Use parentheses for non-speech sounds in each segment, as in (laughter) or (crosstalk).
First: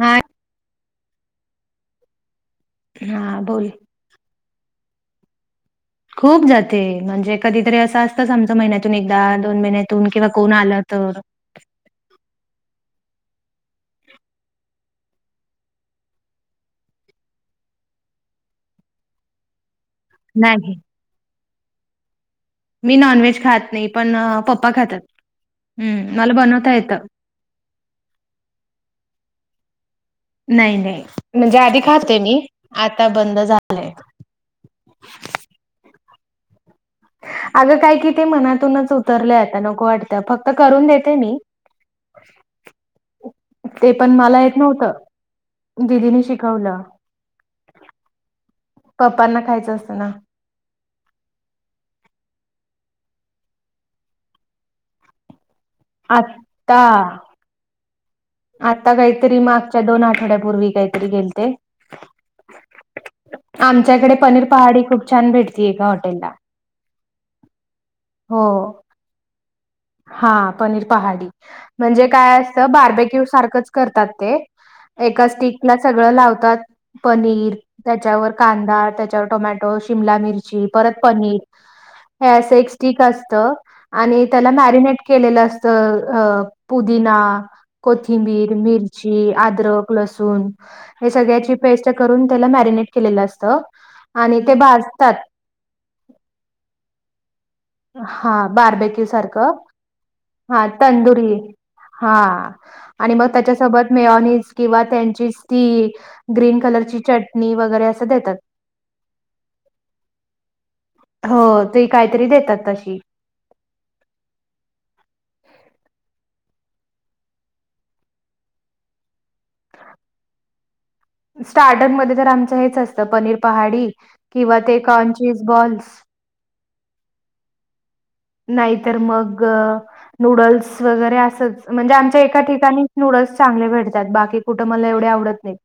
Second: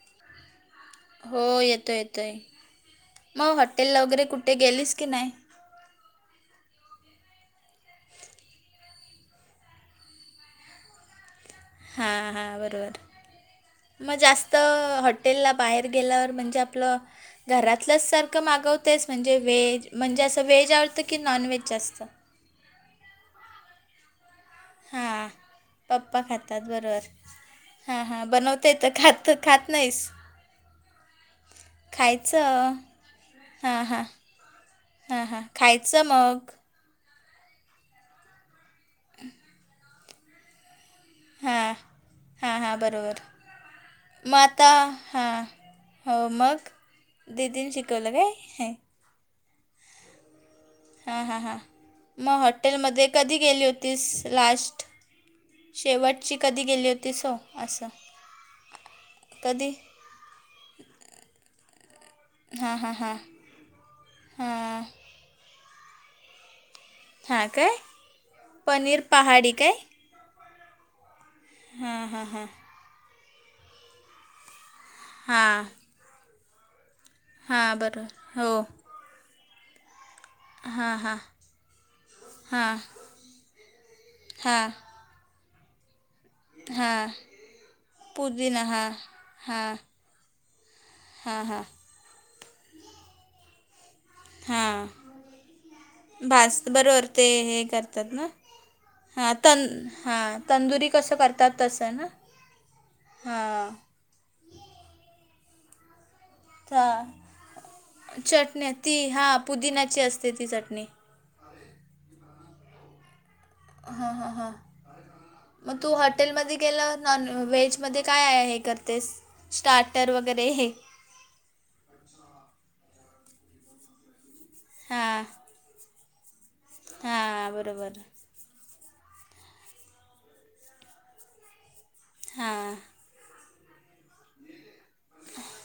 हा हो येतो येतोय. हा मग बोल हॉटेल ला वगैरे कुठं कुठे गेलीस की नाही? खूप जाते. म्हणजे कधीतरी असं असतंच आमचं महिन्यातून एकदा, दोन महिन्यातून, किंवा कोण आलं तर हा हा बरोबर. मग जास्त हॉटेलला बाहेर गेल्यावर म्हणजे आपलं घरातल्याच सारखं मागवतेस? म्हणजे व्हेज? म्हणजे असं व्हेज नाही आवडतं की नॉन व्हेज जास्त? मी नॉनव्हेज खात नाही, पण पप्पा खातात. हां हम्म, मला बनवता येतं. हा हा बनवता येत, खात-खात नाहीस? नाही नाही. म्हणजे आधी खाते मी. खायचं आता बंद झालंय. हा हां. खायचं मग. अगं काय कि ते मनातूनच उतरले आता. नको वाटतं. फक्त करून देते मी. हां हां हां बरोबर. ते पण म मला येत आता? नव्हतं हां, हो दिदीने मग? शिकवलं दिदी ने शिकवलं काय? ह पप्पांना खायचं असतं ना हां हां हां मग हॉटेलमध्ये कधी गेली होतीस लास्ट? शेवटची कधी आता गेली होती हो, असं. आता काहीतरी कधी मागच्या दोन आठवड्यापूर्वी काहीतरी गेलते हां हां हां आमच्याकडे पनीर पहाडी हां खूप छान भेटती एका हॉटेलला. हा काय, हो पनीर पहाडी काय हा पनीर पहाडी म्हणजे काय असतं बार्बेक्यू सारखंच करतात ते एका हां स्टिकला सगळं लावतात पनीर हां त्याच्यावर बरोबर हो कांदा त्याच्यावर टोमॅ टो, शिमला मिर मिरची परत हां हां पनीर हे असे एक हां स्टिक असतं आणि हां त्यालाना (unintelligible) केलेल अस त अह हां पुदीना, कोथिंबीर, पुदिना हां मिरची, हां आद्रक, लसूण हे हां सगळ्याची हां पेस्ट करून त्याला मॅरिनेट केलेलं असत आणि ते भाजतात भाज बरोबर ते हे करतात ना, हा बार्बेक्यू हा तं सारखं तंदुरी कसं करतात तसं ना हा आणि मग हां त्याच्यासोबत मेओनीज किंवा त्यांची ती ग्रीन कलरची हां चटणी वगैरे असं देतात चटण्या ती हां पुदिन्याची असते ती चटणी. हो ती काहीतरी देतात तशी हा हां हां. मग तू हॉटेलमध्ये गेल्यावर नॉन व्हेजमध्ये काय हे करतेस? स्टार्टर वगैरे स्टार्टरमध्ये तर आमचं हेच असतं पनीर पहाडी किंवा ते कॉर्नचीज बॉल्स हा बरोबर. नाहीतर मग नूडल्स वगैरे असच म्हणजे आमच्या एका हां ठिकाणीच नूडल्स चांगले भेटतात बाकी कुठ मला एवढे आवडत नाहीत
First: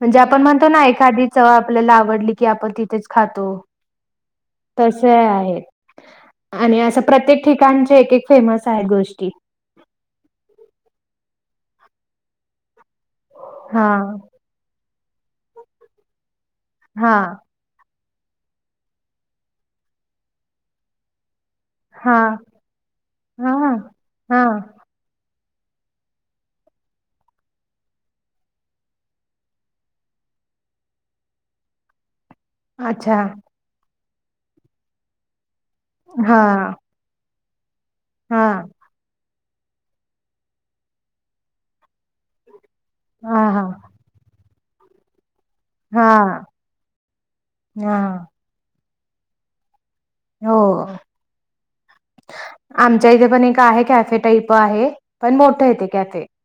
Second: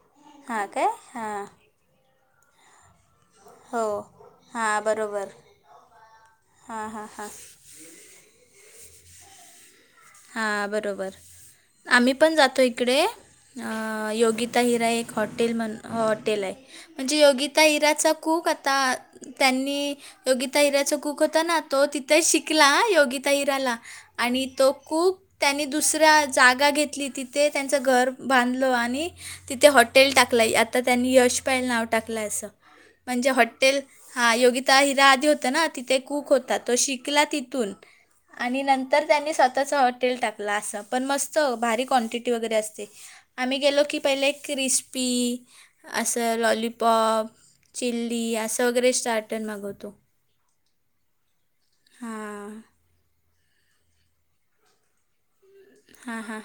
म्हणजे आपण हां म्हणतो ना काय एखादी हां चव आप ल्याला आवडली की आपण तिथेच खातो. हो हां तस बरोबर आहेत आणि हां हां हां प्रत्येक ठिकाणचे एक एक फेमस आहेत गोष्टी हा हा बरोबर. आम्ही पण जातो इकडे हा अ योगिता हिरा एक हॉटेल म्हण हॉटेल आहे हा म्हणजे योगी ता हिराचा कूक आता त्यांनी योगिता हिऱ्याचा कूक होता ना तो हा तिथे शिकला योगिता हा हा हिराला हा आणि तो कूक त्यांनी दुसऱ्या जागा घेतली तिथे त्यांचं घर बांधलं आणि तिथे हॉटेल टाकलय आता त्यांनी यश पॅल नाव टाकलंय असं अच्छा म्हणजे हॉट्टेल, हा योगिता हिरा आधी होत ना तिथे एक कूक हा होता, तो शिकला तिथून हा आणि नंतर त्यानें स्व ताच हॉटेल टाकल असं पण मस्त भारी क्वांटिटी वगैरे असते. हा आम्ही हा गेलो की पहिले एक क्रिस्पी असं हा लॉलीपॉप, हा चिली असं वगैरे स्टार्टर मागवतो. हो. हा. आमच्या इथे पण एक आहे कॅफे टाईप आहे पण मोठ आहे. ते हा कॅफे हां.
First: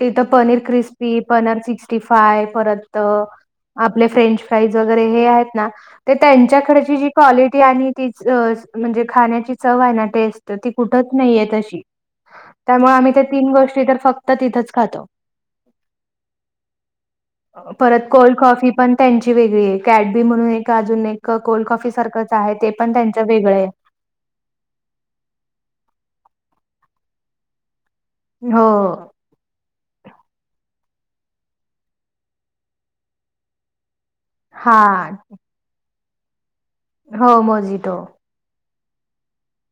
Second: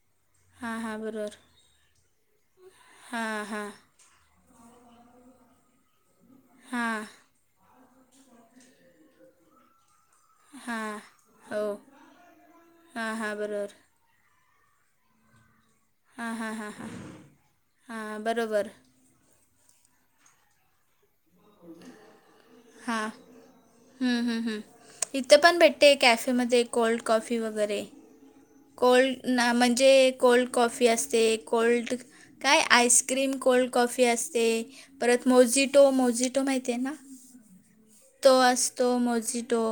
तिथं पनीर हां हां क्रिस्पी, बरोबर पनर सिक्स्टी फाय परत हां हां आपले फ्रेंच फ्राईज वगैरे हे आहेत ना, तर त्यांच्याकडची हां जी क्वालिटी आणि तीच म्हणजे खाण्याची चव आहे ना, टेस्ट ती हां कुठच नाहीयत हो अशी. त्यामुळे हां आम्ही त्या हां तीन बरोबर गोष्टी फक्त फक्त तिथंच खातो. हां हां हां हां (inaudible) परत हां कोल्ड बरोबर कॉफी पण त्यांची वेगळी आहे. कॅडबी म्हणून एक अजून एक, कोल्ड कॉफी सारखंच आहे, ते पण त्यांचं वेगळं आहे. हम् हम् हम्. इथं पण भेटते कॅफेमध्ये कोल्ड कॉफी वगैरे. हो कोल्ड ना, म्हणजे कोल्ड कॉफी असते. कोल्ड काय आईस्क्रीम कोल्ड कॉफी असते. हा परत मोजिटो, मोजिटो माहिती आहे ना? हो मोजीटो. तो असतो मोजिटो.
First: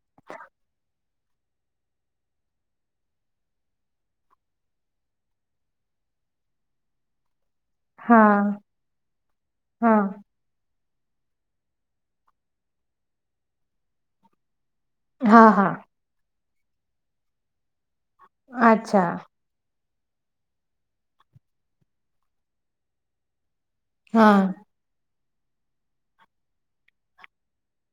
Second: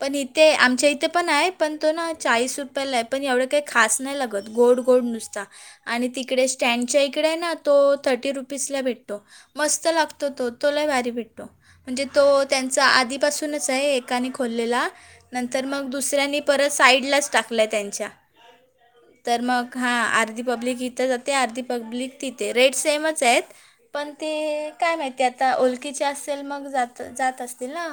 पण इथे आमच्या इथे इथं पण आहे, पण तो ना चाळीस रूपये पला आहे. पण एवढं काही खास नाही लागत. गोड गोड नुसता आणि तिकडे स्टँडच्या इकडे आहे ना तो हा थर्टी रुपीजला भेटतो. मस्त हा लागतो तो. तो लय भारी भेटतो. म्हणजे तो त्यांचा आधीपासूनच आहे एकाने खोललेला हा नंतर हा मग दुसऱ्यांनी परत साईडलाच टाकलंय त्यांच्या. अच्छा. तर मग हा अर्धी पब्लिक इथं जाते. अर्धी पब्लिक तिथे. रेट सेमच आहेत पण हा ते काय माहिती आता, ओलकीचे असेल मग जात जात असतील ना.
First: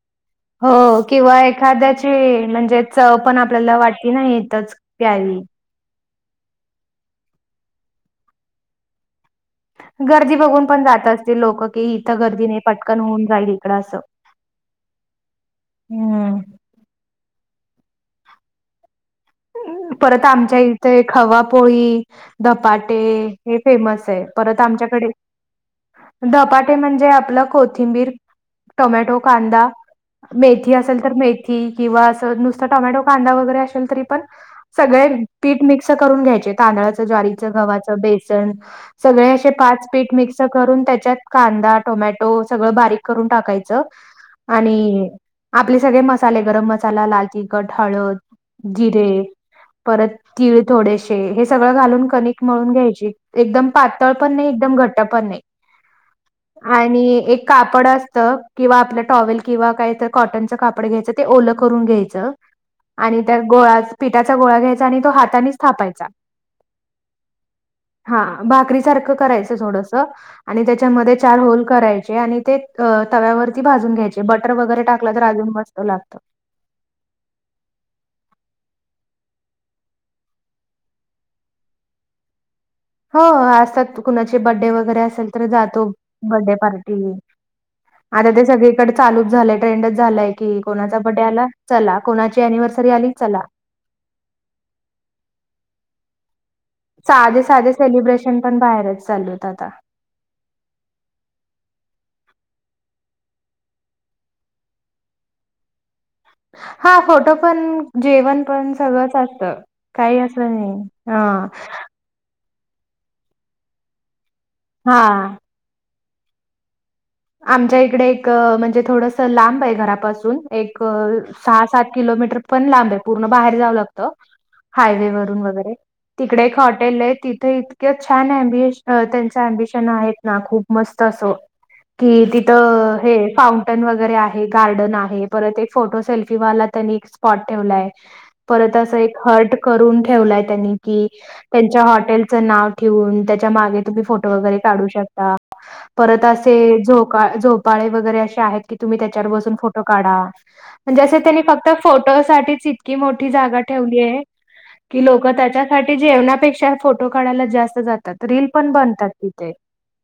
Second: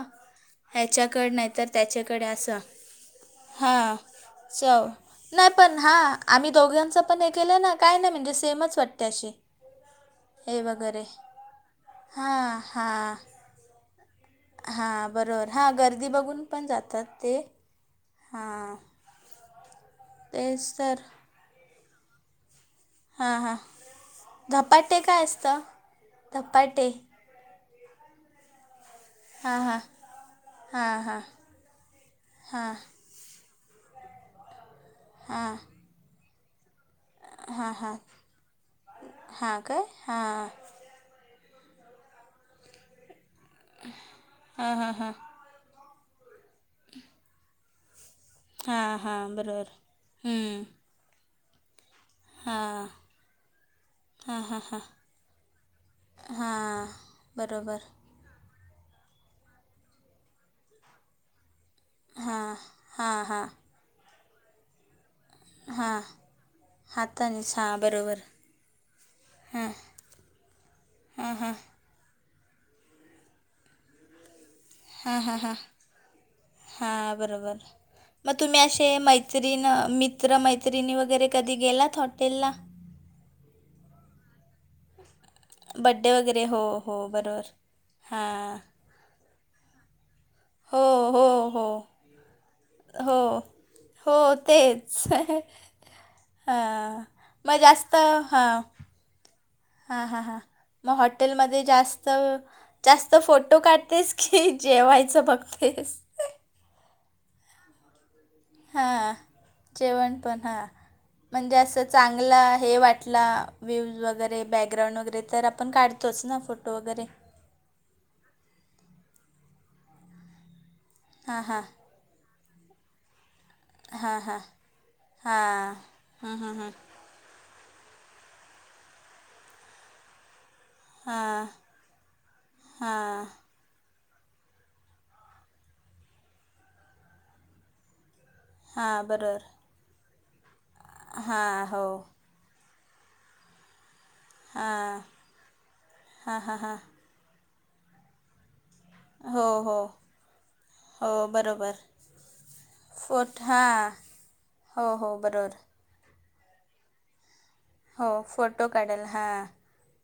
हो ह्याच्याकडे किंवा नाही तर एखाद्याची त्याच्याकडे असा. म्हणजे चव पण आपल्याला हा वाटली ना इथंच चव (inaudible) प्यावी नाही पण हा. आम्ही दोघांच पण हे केलं ना, काय नाही म्हणजे सेमच वाटते अशी. गर्दी हे बघून पण वगैरे जात असतील लोक की, इथं गर्दीने हां पटकन होऊन जाईल इकडं असं. हा बरोबर, हा गर्दी हम्म बघून पण जातात ते, (inaudible) हा. परत आमच्या इथे खवापोळी, धपा हां हां टे फेमस आहे. परत धपाटे आमच्याकडे काय असतं (inaudible) धपाटे म्हणजे आपलं कोथ कोथिंबीर टोमॅटो, हां कांदा, हां मेथी, हां असेल तर हां मेथी किंवा अस नुसत हां टोमॅटो कांदा वगैरे असेल तरी पण, सगळे पीठ मिक्स करून घ्यायचे तांदळाचे ज्वारीचं, हां गव्हाच, हां बेसन. सगळे असे हां काय पाच पीठ मिक्स हां करून त्याच्यात कांदा, टोमॅटो सगळं बारीक करून टाकायचं. हां हां आणि हां आपले सगळे मसाले गरम मसाला, लाल तिखट, हळद हां हां जिरे, बरोबर परत तीळ थोडेसे. हे सगळं घालून कणीक मळून हां घ्यायची. एकदम पातळ पण हां नाही, हां एकदम हां घट्ट पण नाही. हां आणि एक बरोबर कापड अस त. किंवा आपलं टॉवेल किंवा काहीतर कॉटनचं कापड घ्यायचं ते ओल करून घ्यायचं. हां हां आणि त्या हां गोळा पिठाचा गोळा घ्यायचा, आणि तो हात नेच हां थापायचा. हातानेच हां (inaudible) बरोबर हा भाकरी सारखं करायचं हां थोड स. आणि त्याच्यामध्ये हां चार हां होल करायचे, आणि ते तव्यावरती भाजून घ्यायचं. बटर वगैरे टाकलं तर अजून मस्त लागत. हा बरोबर. मग तुम्ही असे मैत्रिण, मित्र, मैत्रिणी, वगैरे कधी गेलात हॉटेला? हो असतात कुणाचे बड्डे वगैर बड्डे असेल तर जातो, वगैरे बड्डे हो हो पार्टी. बरोबर आत्ता ते हां सगळे कडे चालूच झालंय ट्रेंडच झालंय की, हो कोणाचा बडे हो आला हो चला, कोणाची अनिव्हर्सरी आली हो चला. हो तेच. हं हं साधे साधे जास्त सेलिब्रेशन पण हां बाहेरच चालू होतं आता. हां हां हां मग हॉटेलमध्ये जास्त जास्त फोटो काढतेस की जेवायचं बघतेस? हा फोटो पण जेवण पण हां सगळंच असत काही जेवण अस पण हां नाही हे हा. म्हणजे असं चांगला हे वाटला व्ह्यूवज वगैरे बॅकग्राउंड वगैरे हा तर आप पण काढतोच ना फोटो वगैरे. आमच्या इकडे एक म्हणजे थोडस लांब आहे घरापासून एक हां हां सहा सात किलोमीटर पण लांब आहे पूरण बाहेर जाव लाग हां हां हाय वरुन वगैरे हां हं तिकडे हं हं हॉटेल तिथ किं छान अमब त्यांच अम्बिशन आहेत ना खूप मस्त असो हां कि तिथं हे हां फाउं गन वगैरे आहे गार्डन आहे परत एक फोटो सेल्फी वाला त्यांनी एक स्पॉट ठेवलाय. परत अस हां एक बरोबर हट करून ठेवलाय त्यांनी कि हां त्यांच्या हो हॉटेल नाव ठेवून त्याच्या माग तुम्ही फोटो वगैरे काढू हां शकता परत हां असे हां हां झोका झोपाळे वगैरे असे आहेत की तुम्ही त्याच्यावर हो बसून हो फोटो काढा. जसं हो त्यांनी फक्त बरोबर फोटो साठीच इतकी मोठी फोट जागा हां ठेवली आहे. हो हो बरोबर ट जेवणापेक्षा फोटो काढायला जास्त जातात रील पण बनतात तिथे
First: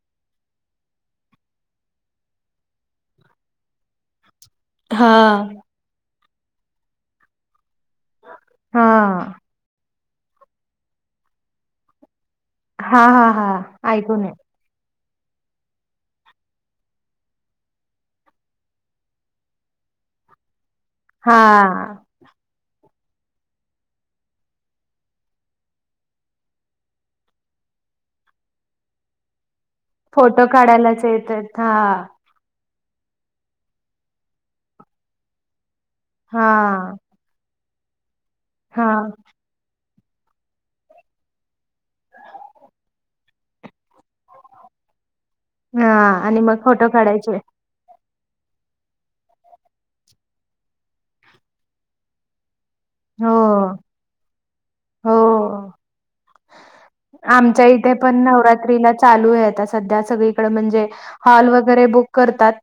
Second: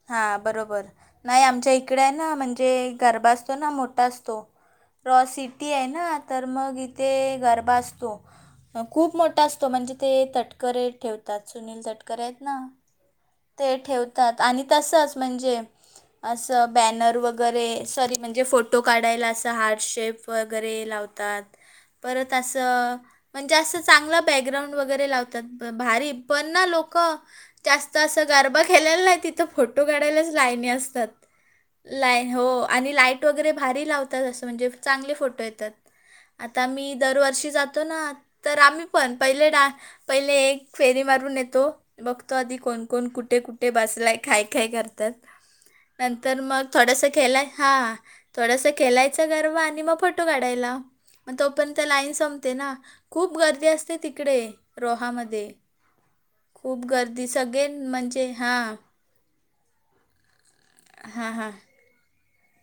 हा बरोबर नाही आमच्या इकडे आहे ना म्हणजे गरबा असतो ना मोठा असतो. हा रॉ सिटी आहे ना तर मग इथे गरबा असतो खूप हा मोठा असतो. तो म्हणजे ते तटकरे ठेवतात सुनील तटकरे आहेत ना हा हा ते ऐकून आहे ठेवतात आणि तसंच म्हणजे असं बॅनर वगैरे सॉरी म्हणजे फोटो काढायला असं हार्डशेप वगैरे लावत. हा तात परत असं म्हणजे असं चांगलं बॅकग्राउंड वगैरे लावतात भारी पणना लोक जात असं गरबा केेलेला नाही तिथं फोटो काढायलाच फोटो लाईनी काढायलाच असतात येतात हा ला हो आणि लाईट वगैरे भारी लावतात असं म्हणजे चांगले फोटो येतात. हा आता मी दरवर्षी जातो ना तर आम्ही हा पण पहिले डान पहिले एक फेरी मारून येतो बघतो आधी कोण कोण कुठे कुठे बसलाय खय खाय करतात. हा आणि नंतर मग फोटो थोडस काढायचे खेलाय हा थोडस खेलायचं गर्व आणि मग फोटो काढायला मग तो पण तर लाईन संपते ना हो खूप गर्दी असते तिकडे हो रोहामध्ये खूप गर्दी सगळे ते पण म्हणजे हां नवरात्रीला चालू आहे सध्या सगळीकडे म्हणजे हां हॉल हां वगैरे बुक करतात.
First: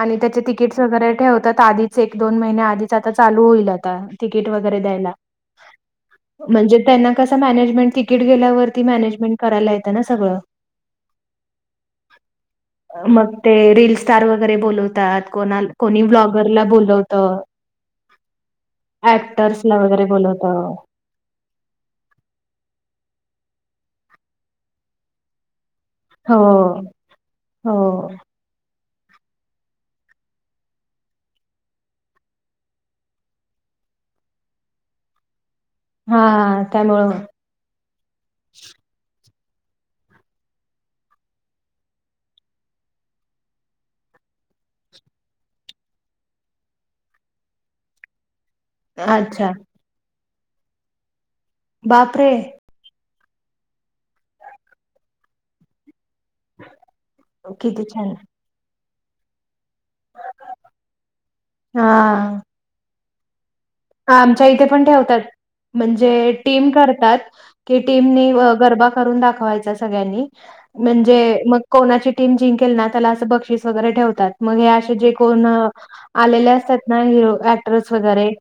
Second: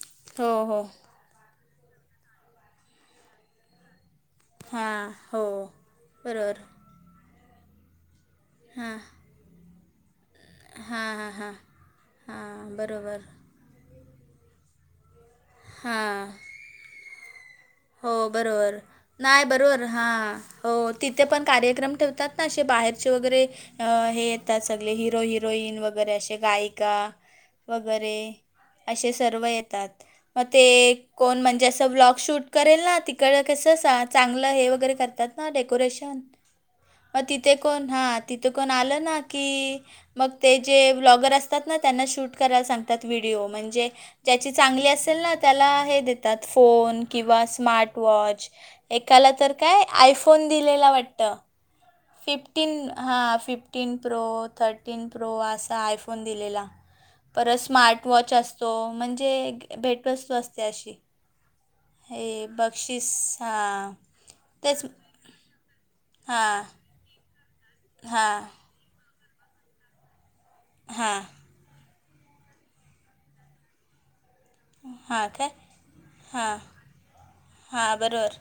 आणि त्याचे हो तिकीट्स हो वगैरे ठेवतात आधीच एक दोन महिने आधीच आता चालू होईल आता ट वैगरे हां द्यायला हो बरोबर म्हणजे त्यां हाय ना कसं मॅनेजमेंट तिकीट गेल्यावरती हां मॅनेजमेंट करायला येतं ना सगळं हां हां हां हां बरोबर मग ते रील स्टार वगैरे बोलवतात कोणा कोणी हां ब्लॉगरला बोलवत. हो बरोबर नाही ला बरोबर हा वगैरे बोलवत हो तिथे पण कार्यक्रम ठेवतात ना असे बाहेरचे वगैरे अ हे येतात सगळे हिरो हिरोईन वगैर वगैरे असे हो गायिका हो वगैरे असे सर्व येतात मग ते कोण म्हणजे असं ब्लॉग शूट करेल ना. तिकडं कसं चांगलं हे वगैरे करतात ना हा डेकोरेशन त्यामुळं मग तिथे कोण हा तिथे कोण आलं ना की, मग ते जे ब्लॉगर असतात ना त्यांना शूट करायला सांगतात व्हिडिओ. म्हणजे, ज्याची चांगली असेल ना त्याला हे देतात फोन. किंवा स्मार्टवॉच. एकाला अच्छा तर काय आयफोन दिलेला वाटत. बापरे फिफ्टीन हा फिफ्टीन प्रो थर्टीन प्रो असा आयफोन. फोन दिलेला. परत किती स्मार्ट छान वॉच असतो. म्हणजे भेटवस्तू असते अशी. हे बक्षीस हा. ह आमच्या इथे पण ठेवतात. म्हणजे हां टीम करतात की टीमनी हां गरबा करून दाखवायच सगळ्यांनी, हां म्हणजे मग, कोणाची टीम जिंकेल ना त्याला असं बक्षीस वगैरे ठेवतात. मग हे असे जे हां कोण काय आलेले हां असतात ना हिरो ऍक्टरस हां वगैरे. बरोबर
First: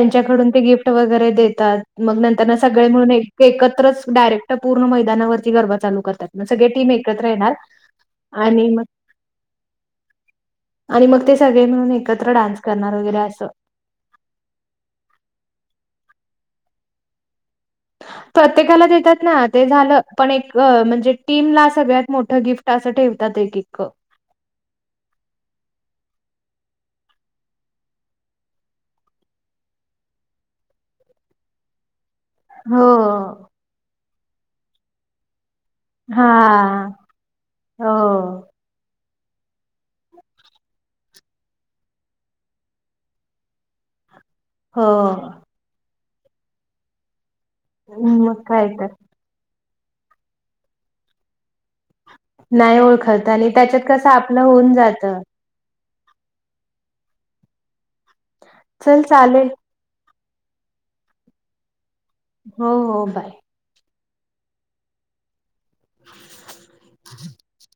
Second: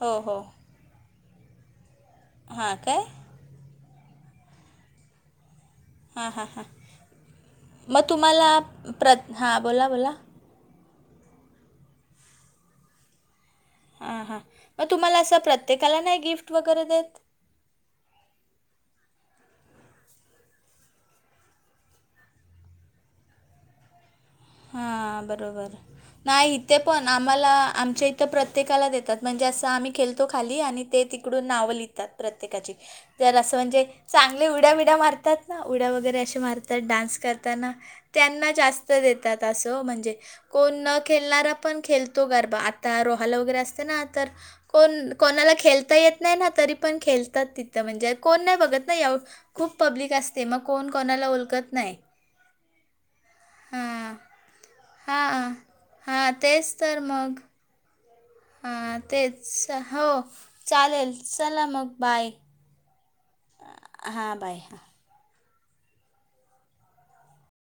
हो हो ते गिफ्ट वगैरे देतात मग नंतर हां सगळे काय मिळून एक एकत्रच डायरेक्ट पूर्ण मैदानावरती गरबा चालू करतात. हां मग हां हां सगळे टीम एकत्र येणार मग तुम्हाला आणि म प्रत हां बोला बोला आणि मग ते सगळे मिळून एकत्र डान्स करणार वगैरे असं. हा हा मग तुम्हाला असं प्रत्येकाला नाही गिफ्ट वगैरे देत? प्रत्येकाला देतात ना. ते झालं. पण एक म्हणजे टीमला सगळ्यात मोठं गिफ्ट. असं ठेवतात. एक एक हा. बरोबर. नाही इथे पण आम्हाला आमच्या इथं प्रत्येकाला देतात. म्हणजे असं आम्ही खेळतो खाली आणि ते तीकडून नावं लिहितात प्रत्येकाची. हो जर असं म्हणजे चांगले ऊड्या बीड्या मारतात. ना उड्या वगैरे हा असे मारतात. डान्स करतना. हो त्यांना जास्त देतात असं म्हणजे, कोण न खेळणारा पण खेळतो गरबा. आता रोहाला वगैरे असते ना तर हो कोण कोणाला खेळता येत नाही ना तरी पण खेळतात तिथं म्हणजे कोण मग नाही काय बघत तर ना एव खूप पब्लिक असते मग. कोण कोणाला ओळखत नाही. नाही ओळखत आणि त्याच्यात कसं हां आपलं होऊन जात. हां हा तेच तर मग. ह चल तेच चालेल हो. चालेल चला मग बाय. हो हो बाय. हां बाय हा. (inaudible)